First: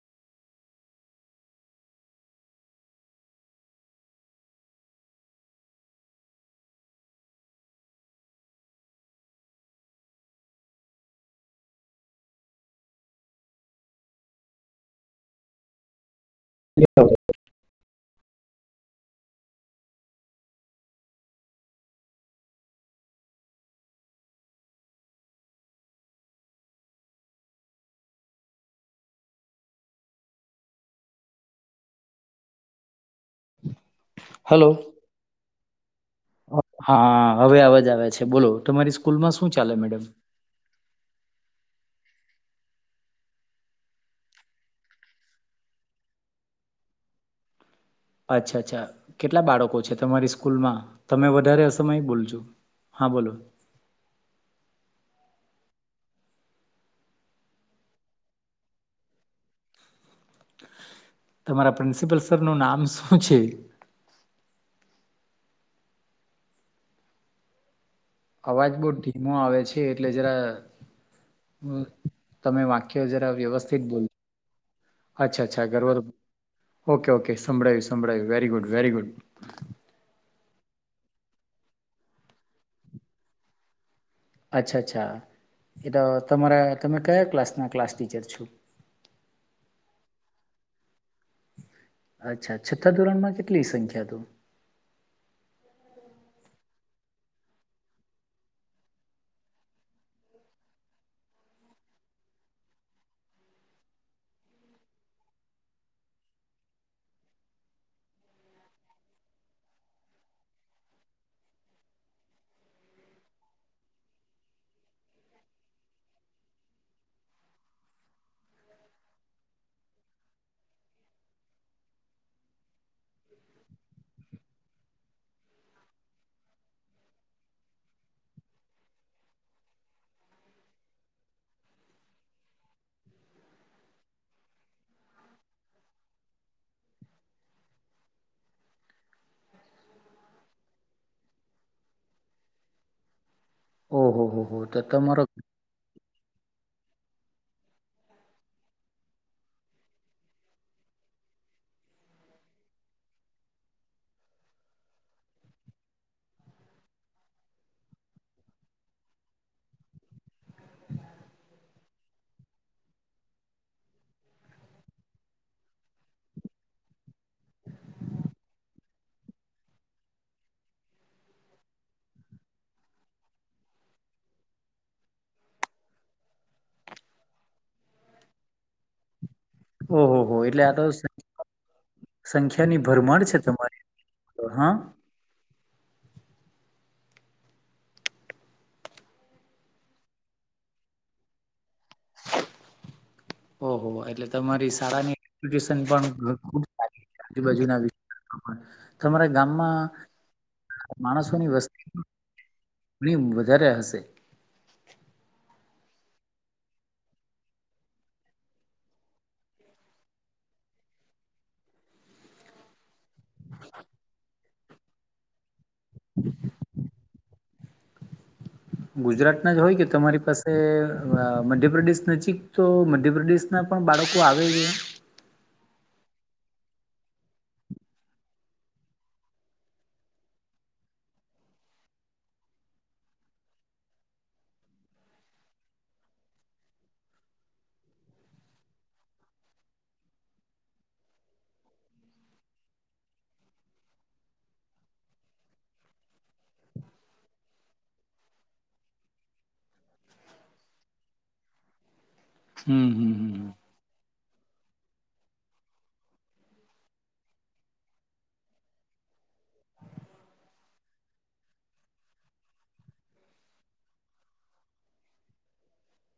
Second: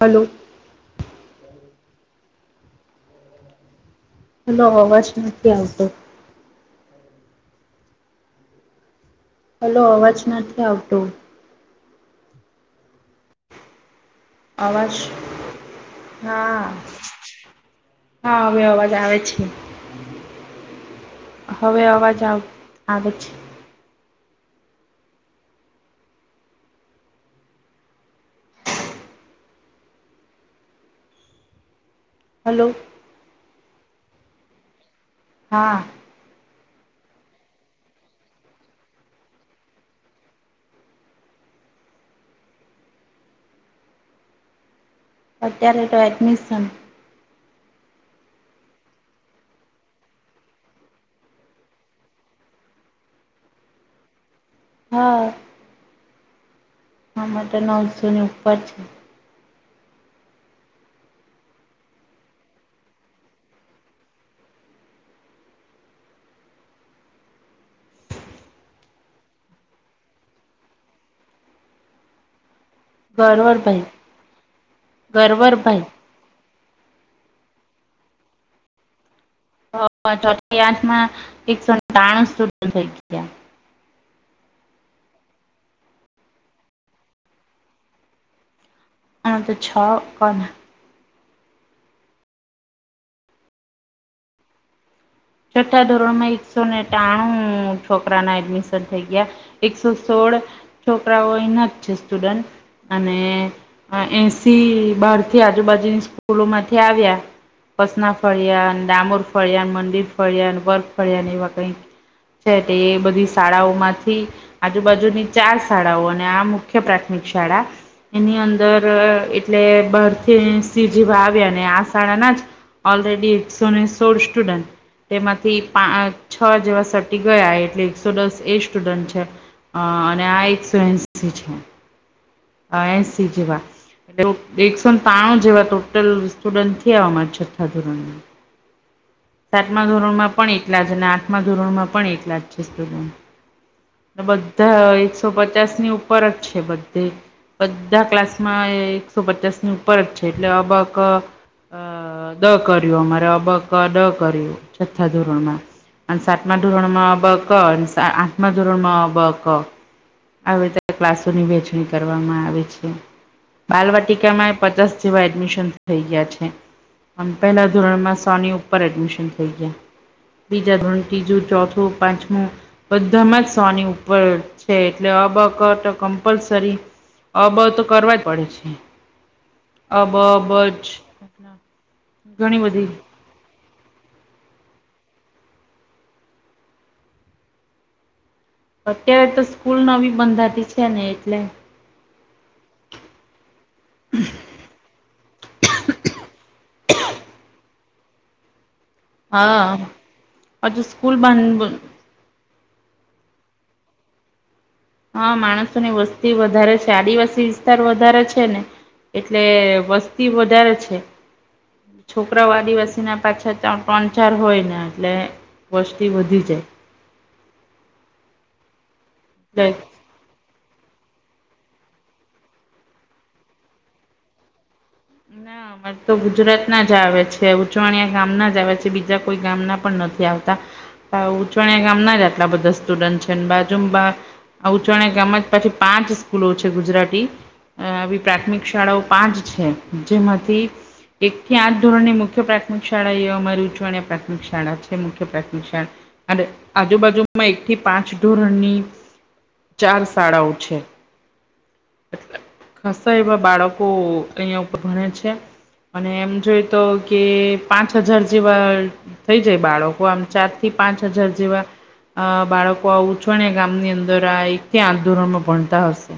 Hello. Hello અવાજ નથી આવતો. હલો અવાજ નથી આવતો. અવાજ હા. હલો. હા હવે અવાજ આવે છે. હવે અવાજ આવ આવે છે. હલો. હલો. હા. હા હવે અવાજ આવે છે બોલો તમારી સ્કૂલમાં શું ચાલે મેડમ. અત્યારે તો એડમિશન. અચ્છા અચ્છા કેટલા બાળકો છે તમારી સ્કૂલમાં તમે વધારે અ સમય બોલ છો. હા બોલો. હા. આ માટે તો નવસો ની ઉપર છે. તમારા પ્રિન્સિપલ સર નું નામ શું છે. આવાજ બહુ ઘીમો આવે છે એટલે જરા. તમે વાક્ય જરા વ્યવસ્થિત ગરવરભાઈ બોલો. અચ્છા અચ્છા ગરવરભાઈ ઘરવારુ તો ઓકે ઓકે સંભળાયું સંભળાયું વેરી ગુડ વેરી ગુડ. હ ચોથી ક્લાસ માં એકસોને ત્રાણું સ્ટુડન્ટ થઈ ગયા. અચ્છા અચ્છા એ તો તમારા તમે કયા ક્લાસના ક્લાસ ટીચર છો. હા તો છ કોને. અચ્છા છા છ્ઠા ધોરણમાં કેટલી સંખ્યા તો. છઠ્ઠા ધોરણમાં એકસો ને ટાણું છોકરાના એડમિશન થઈ ગયા એકસો સો છોકરાઓ અહીંના જ છે સ્ટુડન્ટ અને એસી બહાર થી આજુબાજુની સ્કૂલોમાંથી આવ્યા પસના ફળિયા ડામોર ફળિયા મડી ફળિયાન બર્ફ ફળિયાન એવા કઈક. છે તે એ બધી શાળાઓ માંથી આજુબાજુની ચાર શાળાઓ અને આ મુખ્ય પ્રાથમિક. શાળા એની અંદર એટલે બારથી સજીવા આવ્યા અને આ શાળા. ઓલરેડી એકસો ને સોળ સ્ટુડન્ટ. તેમાંથી પા છ જેવા સટી ગયા એટલે એકસો દસ એ સ્ટુડન્ટ છે. અ અને આ એકસો એસી છે એસી જેવા. એટ એકસો ને ત્રાણું જેવા ટોટલ સ્ટુડન્ટથીયામારા છઠ્ઠા ધોરણ. સાતમા ધોરણમાં પણ એકલા જ અને આઠમા ધોરણમાં પણ એકલા જ છેતબ. ઓહો હો હો તો બધા તમારો એકસો પચાસ ની ઉપર જ છે બધે. બધા ક્લાસમાં એકસો પચાસ ની ઉપર જ છે એટલે અબક અ. ડ કર્યું અમારે બક ડ કર્યું છથ્થા ધોરણ માં. અને સાતમા ધોરણમાં બ ક આઠમા ધોરણ માં બ ક. આવે ત્યારે ક્લાસોની વેચણી કરવામાં આવે છે બાલવાટિકામાં પચાસ જેવા એડમિશન થઈ ગયા છે. આમ પહેલા ધોરણમાં સો ની ઉપર એડમિશન થઈ ગયા બીજા ધોરણ ત્રીજું, ચોથું, પાંચમું, બધામાં જ સોની ઉપર છે. એટલે અબ કર તો કમ્પલસરી અબ તો કરવા જ પડે છે અબ ઓહો એટલે આ તો બજ ઘણી સંખ્યા ની બધી ભરમર છે તમારી હા અત્યારે તો સ્કૂલ નવી બંધાતી છે ને એટલે ઓહ એટલે તમારી શાળાનીરેપ્યૂટેશન પણ ખૂબ આજુ બાજુ ના વિ તમારા હા ગામમાં હજુ સ્કૂલ માણસોની બંધ વસ્તુ. ઘણી વધારે હશે. હા માણસોની વસ્તી વધારે છે આદિવાસી વિસ્તાર વધારે છે ને. એટલે વસ્તી વધારે છે છોકરાઓ આદિવાસી ના. પાછા ત ત્રણ ચાર હોય ને એટલે વસ્તી વધી જાય. ગુજરાતના જ હોય એટલે કે તમારી પાસે. મધ્યપ્રદેશ નજીક તો મધ્યપ્રદેશ ના પણ બાળકો આવે છે. ના અમારે તો ગુજરાત ના જ આવે છે ઉચવાણિયા ગામ ના જ આવે છે બીજા કોઈ ગામના પણ નથી આવે. ત. ઉચાણી ગામ ના જ આટલા બધા સ્ટુડન્ટ છે ને બાજુ ઉચાણ ગામ જ પછી પાંચ. પાંચ સ્કૂલો છે ગુજરાતી આવી પ્રાથમિક શાળાઓ પાંચ છે. જેમતી. એક થી આઠ ધોરણની મુખ્ય પ્રાથમિક શાળા એ અમારી ઉચવાણી પ્રાથમિક શાળા છે મુખ્ય પ્રાથમિક શાળા. અ આજુબાજુમાં એક થી પાંચ ધોરણની. ચાર શાળાઓ છે. હમ હમ હમ હ. ઓહ અહિયાયા ઉપર ભણે છે. અને એમ જોય તો કે પાંચ હજાર જેવા થઈ જાય બાળકો આમ ચાર થી. પાંચ હજાર જેવા. અ બાળકો આ ઉછણ ગામની અંદર આ એક ક્યાં આંદોરણમાં ભણતા હશે.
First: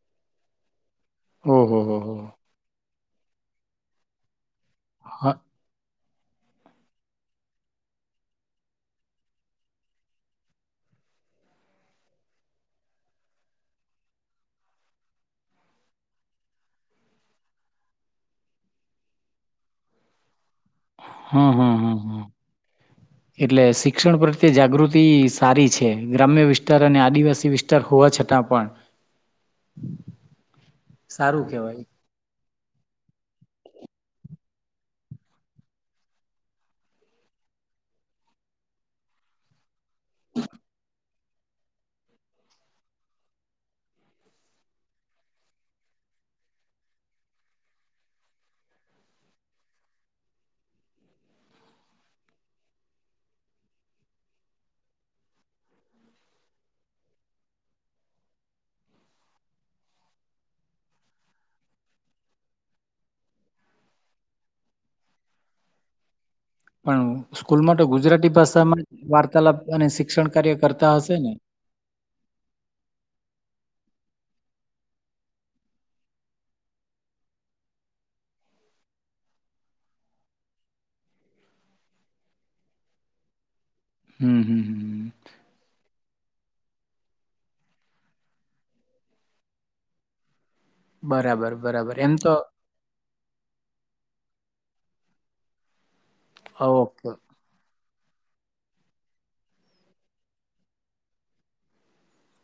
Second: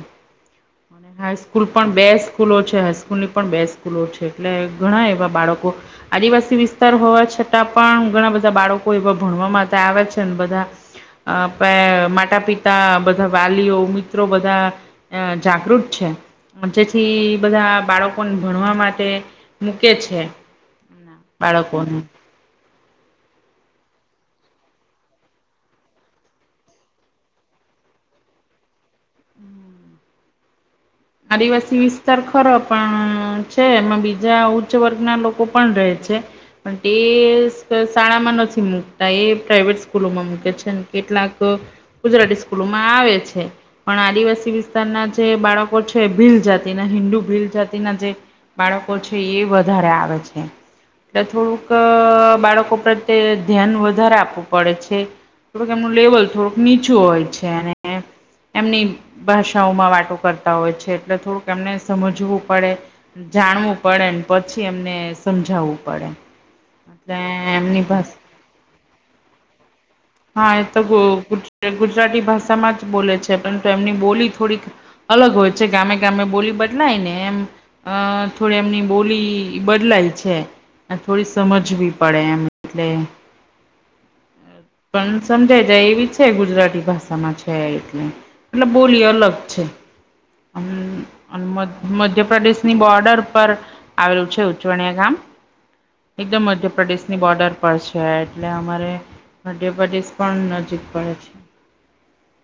હાઈસ્કૂલ ઓહો પણ હો બે હો સ્કૂલો છે હાઈસ્કૂલ ની પણ બે સ્કૂલો છે એટલે. ઘણા એવા હા બાળકો. આદિવાસી વિસ્તાર હોવા છતાં પણ ઘણા બધા બાળકો એવા ભણ માટે આવ છે ને બધા. અ પ માતા પિતા બધા વાલીઓ મિત્રો બધા જાગૃત. જેથી બધા બાળકોને ભણવા માટે મૂકે છે. હમ હમ હમ હમ. હ! એટલે શિક્ષણ પ્રત્યે જાગૃતિ સારી છે. ગ્રામ્ય વિસ્તાર અને આદિવાસી વિસ્તાર હોવા છત તા પણ. સારું આદિવાસી કેહેવાય વિસ્તાર ખરો પણ છે. એમાં બીજા ઉચ્ચ વર્ગના લોકો પણ રહે છે. પણ તે શ શાળામાં નથી, મૂકતા એ પ્રાઈવેટ સ્કૂલોમાં મૂકે છે કેટલાક તો ગુજરાતી સ્કૂલોમાં આવે છે, પણ આદિવાસી વિસ્તારના જે બાળક કો છે ભીલ જાતિના, હિન્દુ ભીલ જાતિના જે બાળકો છે એ વધારે આવે છે. એટલે થોડુંક બાળકો અહ પ્રત્યે ધ્યાન વધારે આપવું પડે છે. થોડુંક આમનું લેવલ થોડુંક નીચું હોય છે. એને એમની ભાષાઓમાં વાતો કરતા હોય છે. એટલે થોડુંક એમને સમજવું પડે. જાણવું પડે, ને પછી એમને સમજાવવું પડે. પણ એટલે સ્કૂલમાં એમની તો ભાષા ગુજરાતી ભાષામાં વાર્તાલાપ અને શિ હા એ તો ગ ગુજ ગુજરાતી ભાષામાં જ બોલે છે બ તો એમની બોલી થોડીક અલગ હોય છે ગામે-ગામે બોલી બદલાયને એમ, અહ થો આપણે એમની બોલી બદલાય છે. અને થોડી સમજવી પડે એમ એટલે. હમ્મ-હમ્મ-હમ્મ. પણ સમજાઈ જાય એવી છે ગુજરાતી ભાષામાં છે એ એટલે. એટલે બોલી અલગ છે. હમ્મ અન બરાબર મધ બરાબર એમ તો મધ્યપ્રદેશની બોર્ડર પર આવેલું છે ઉચવણીયા ગામ. એકદમ ઓકે મધ્યપ્રદેશની બોર્ડર પર છ છે, એટલે અમારેપ પણ નજીક પડે છે.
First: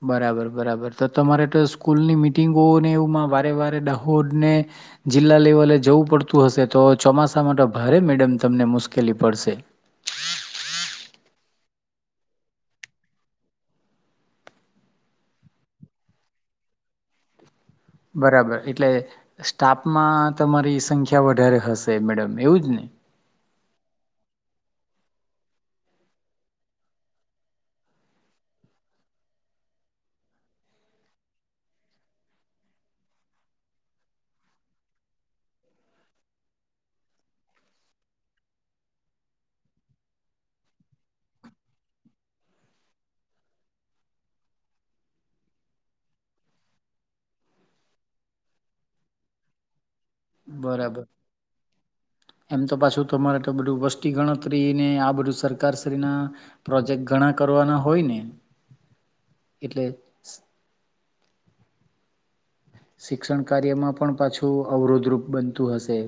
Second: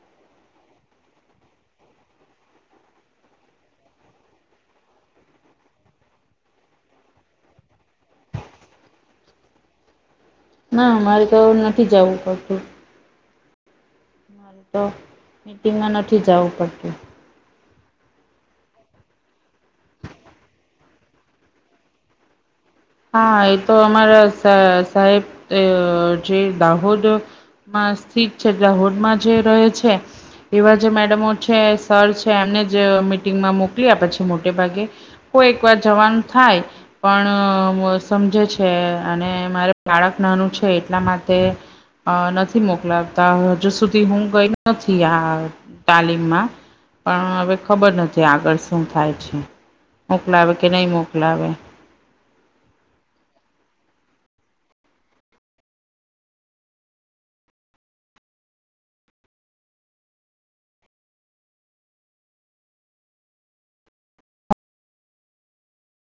બરાબર, બરાબર. તો તમારે તો સ્કૂલની મિટિંગોને એવું માં વારે-વારે દાહોદ ને જિલ્લા લેવલે જવું પડતું હશે તો ચોમાસા મા ટો ભારે મેડમ તમને મુશ્કેલી પડશે. જાવું પડતું. તો મીટિંગમાં નથી જવું પડતું. બરાબર. એટલે સ્ટાફમાં તમારી સંખ્યા વધારે હશે મેડમ એવું જ ને? હા એ તો અમારા સ સાહેબ અહ જે દાહોદ માં સ્થિત છે દાહોદ માં જે રહે છે એવા જે મેડમો છે, સર છે. એમને જ મીટિંગમાં મોકલી આપે છે. મોટે ભાગે. કોઈક વાર જવાનું થાય, પણ અહ સમજે છે, અને મારે બાળક નાનું છે એટલા માટે અહ નથી મોકલાવતા. હજુ સુધી હું ગઈ નથી આ.. તાલીમમાં. પણ, હવે ખબર નથી આગળ શું થાય છે. મોકલાવે કે, નહીં બરાબર મોકલાવે. એમ તો પાછું તમારે તો બધું વસ્તી ગણતરીને આ બધું સરકાર શ્રી ના પ્રોજેક્ટ ઘણા કરવાના હોય ને? [inaudible] એટ. શિક્ષણ કાર્યમાં પણ પાછું અવરોધરૂપ બનતું હશે.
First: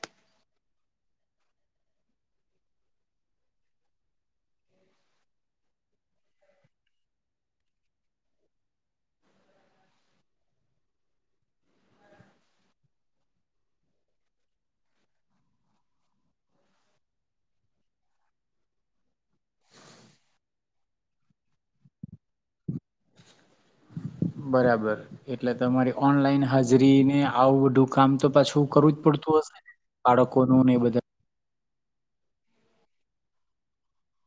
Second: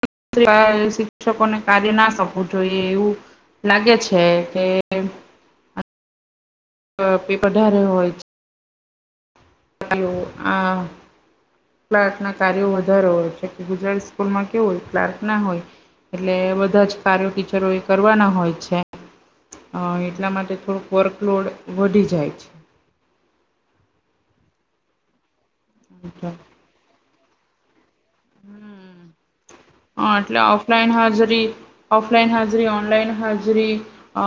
[unintelligible] શિક્ષકોને કાઢી ના શકવું જોઈએ એવું લાગે છે. કે વધારે હોય છે આનું આ ક્લાર્ક ના કાર્યો વધારે હોય છે. ગુજરાતી સ્કૂલમાં કેવું હોય ક્લાર્ક ના હોય. એટલે બધા જ કાર્યો ટીચરો એ કરવાના હોય છે. અહ એટલા માટે થોડુંક વર્કલોડ વધી જાય છે. બરાબર. એટલે તમારી છે ઓનલાઈન હાજરી ને આવું બધું કામ તો પાછું કરવું જ પડતું હશ હા એટલે ઓફલાઈન હાજરી ઓફલાઈન હાજરી, ઓનલાઈન હાજરી. અ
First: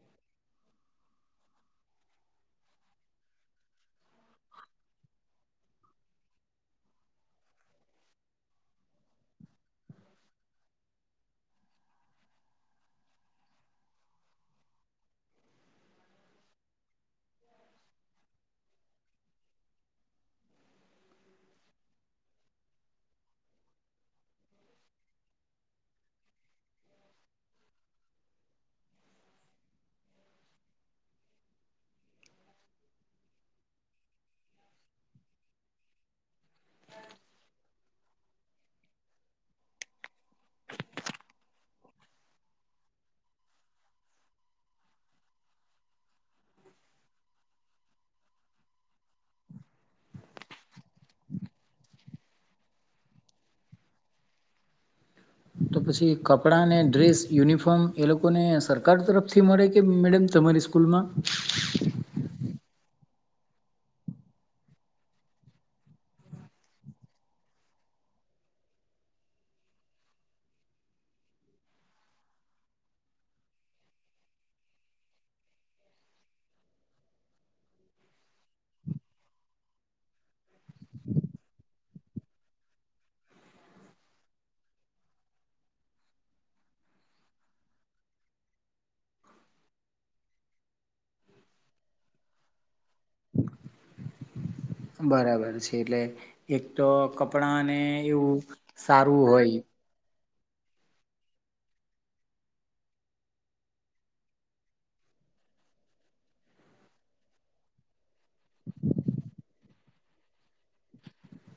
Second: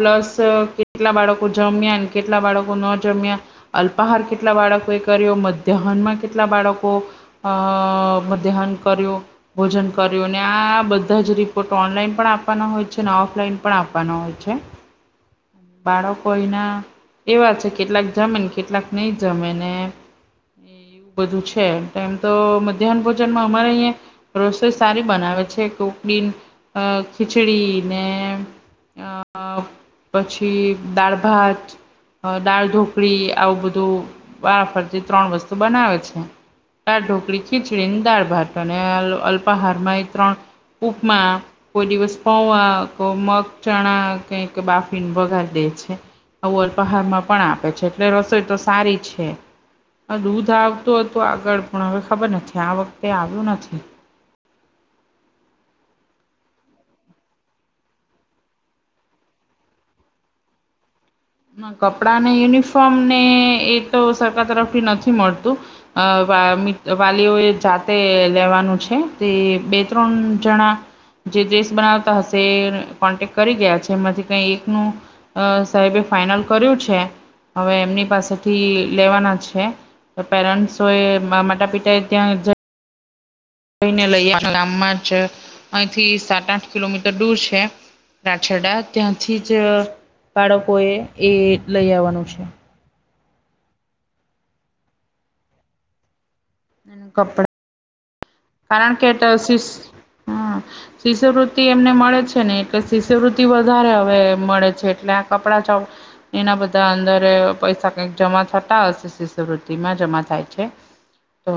પ્લસ કેટલા બાળકો જમ્યા. કેટલા બાળકો ન જમ્યા અલ્પાહાર, કેટલા બાળકોએ કર્યો, મધ્યાહનમાં કેટલા બાળકો અ મધ્યાહન કર્યું ભોજન કર્યું ને આ બધા જ રિપોર્ટ ઓનલાઈન પણ આપવાના હોય છે અનેને ઓફલાઈન પણ આપવાના હોય છે હ બાળકોઈ ના એવા છે કેટલાક જમે ને કેટલાક નહી જમે ને બધું છે એમ તો મધ્યાહન ભોજનમાં અમારે અહીંયા રસોઈ સારી બનાવે છે કોકડી અ ખીચડી ને આ પછી દાળભાત હ દાળ ઢોકળી આવું બધું વારાફરતી ત્રણ વસ્તુ બનાવે છે આ ઢોકળી ખીચડી ને દાળ ભાત અને અલ્પાહારમાં એ ત્રણ ઉપમા કોઈ દિવસ પોવા કો મગ ચણા કઈક બાફ વગાર દે છે. અવ પહાડમાં પણ આપે છે એટલે રસોઈ તો સારી છે. હ દૂધ આવતું હતું આગળ પણ હવે ખબર નથી આ વખતે આવ્યું નથી. [inaudible] તો પછી કપડાને, ડ્રેસ યુનિફોર્મ એ લોકોને સરકાર તરફથી મળે કે? મેડમ તમારી સ્કૂલમાં. કપડાં ને યુનિફોર્મ ને એ તો સરકાર તરફથી નથી મળતું. વાલીઓ જાતે લેવાનું છે તે બે ત્રણ જણા. જે ડ્રેસ બનાવતા હશે એ કોન્ટેક કરી ગયા છે એમાંથી કઈ એકનું સાહેબે ફાાઈનલ કર્યું છે હવે એમની પાસેથી લેવાના છે પેરેન્ટ્સ એ માતા પિતા એ ત્યાં જ લઈને લઈએ ગામમાં જ અહીંથી સાત આઠ કિલોમીટર દૂર છે રાછડા ત્યાંથી જ બાળકો એ એ લઈ આવવાનું છે બરાબર છે એટલે એક તો કપડા કપડાને એવું કારણ કે સારું હોય શિષ હા શિષ્યવૃત્તિ એમને મળે છે ને એટલે શિષ્યવૃત્તિ વધારે હવે મળે છે એટલે કપડા ચાવ એના બધા અંદરે પૈસા કઈક જમા થતા શિષ્યવૃતિમાં જમા થાય છે તો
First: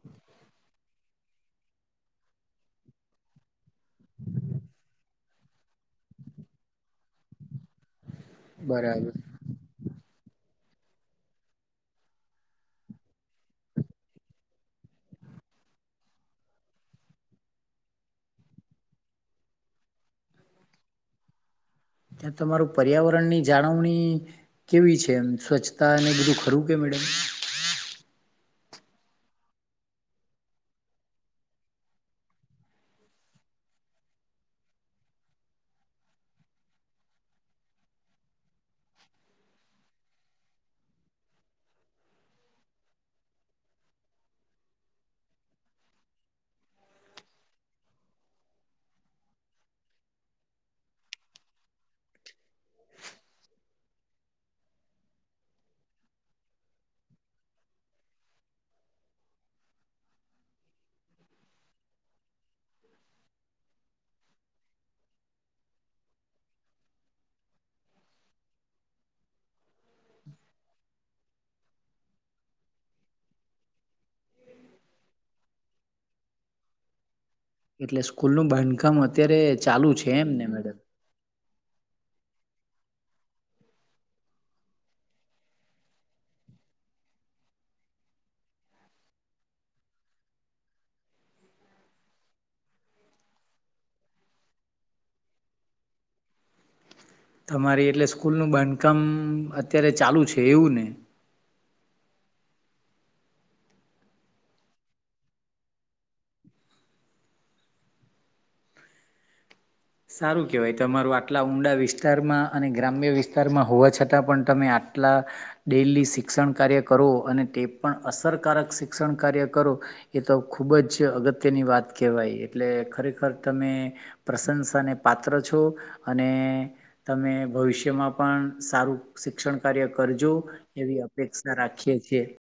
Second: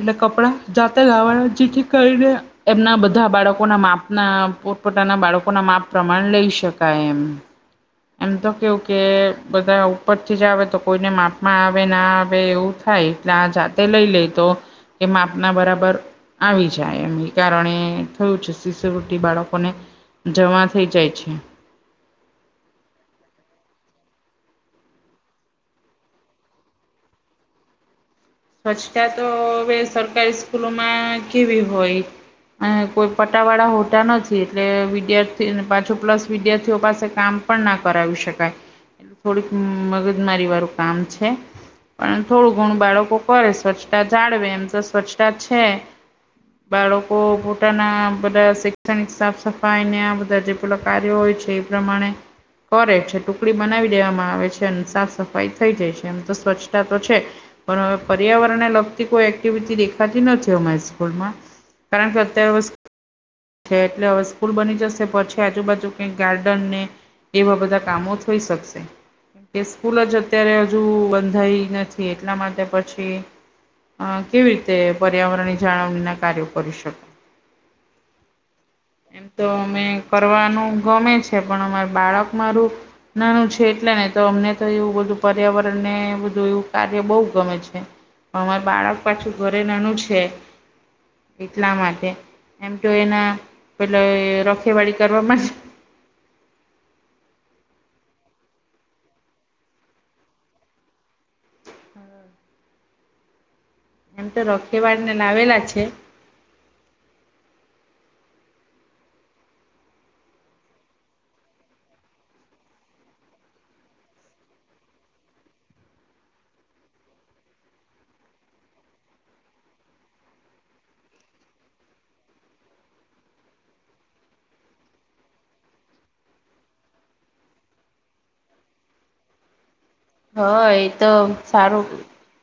એટલે કપડા જાતે લાવાના જેથી કરીને એમના બધા બાળકોના માપના પો પોતા ના બાળકો ના માપ પ્રમાણ લઈ શકાય એમ એમ તો કેવું કે બરાબર બધા ઉપરથી જ આવે તો કોઈને માપમાં આવે ના આવે એવું થાય એટલે આ જાતે લઈ લે તો એ માપના બરાબર આવી જાય એમ એ કારણે થયું છે શિશુવૃિ બાળકોને જમા થઇ જાય છે ત્યા તમારું પર્યાવરણ ની જાળવણી કેવી છે એ સ્વચ્છતા ને બધું ખરું કે [unintelligible] સ્વચ્તા તો હવે સરકારી સ્કૂલોમાં કેવી હોય અ કોઈ પટાવાળા હોતા નથી એટલે વિદ્યાર્થી પાછો પ્લસ વિદ્યાર્થીઓ પાસે કામ પણ ના કરાવી શકાય એ થોડીક મગજમારી વાળું કામ છે પણ થોડું ઘણું બાળકો કરે સ્વચ્છતા જાળવે એમ તો સ્વચ્છતા છે બાળકો પોતાના બધા શિકક્ષણિક સાફ સફાઈને બધા જે પેલા કાર્યો હોય છે એ પ્રમાણે કરે છે ટુકડી બનાવી દેવામાં આવે છે અને સાફ સફાઈ થઈ જાય છે એમ તો સ્વચ્છતા તો છે પણ હવે પર્યાવરણને લગતી કોઈ એક્ટિવિટી દેખાતી નથી અમારી સ્કૂલમાં કારણ સત્યા વવસ્થ છે એટલે હવે સ્કૂલ બની જશે પછી આજુબાજુ કંઈક ગાર્ડન ને એવા બધા કામો થઈ શકશે એ સ્કૂલ જ અત્યારે હજુ બંધાઈ નથી એટલા માટે પછી અ કેવી રીતે પર્યાવરણની જાળવણીના કાર્યો કરી શકો? એટલે સ્કૂલ નું બાંધકામ અત્યારે અમે ચાલુ છે એમ ને મેડમ. કરવાનું ગમે છે પણ અમાર બાળક મારું નાનું છે એટલે નઇ તો અમને તો એવું બધું પર્યાવરણ ને બધું એવું કાર્ય બહુ ગમે છે પણ અમારે બાળક પાછું ઘરે નાનું છે એટલા માટે એમ તો એના એટલે રખેવાળી કરવા મા જ? તમારી એટલે સ્કૂલનુ બાંધકામ અત્યારે ચાલુ છે એવું ને. એમ તો રખેવાળને લાવેલા છે. સારું કેવાય તમારું આટલા ઊંડા વિસ્તારમા અને ગ્રામ્ય વિસ્તારમા હોવા છતાં પણ તમે આ આટલા ડેલી શિક્ષણ કાર્ય કરો અને તે પણ અસરકારક શિક્ષણ કાર્ય કરો એ તો ખુબ જ અગત્યની વાત કેહેવાય એટલે ખરેખર તમે પ્રશંસા ને પાત્ર છો અને તમે ભવિષ્યમાં પણ સારું શિક્ષણ કાર્ય કરજો હ એ એવી તો અપેક્ષા સારું રાખીએ છીએ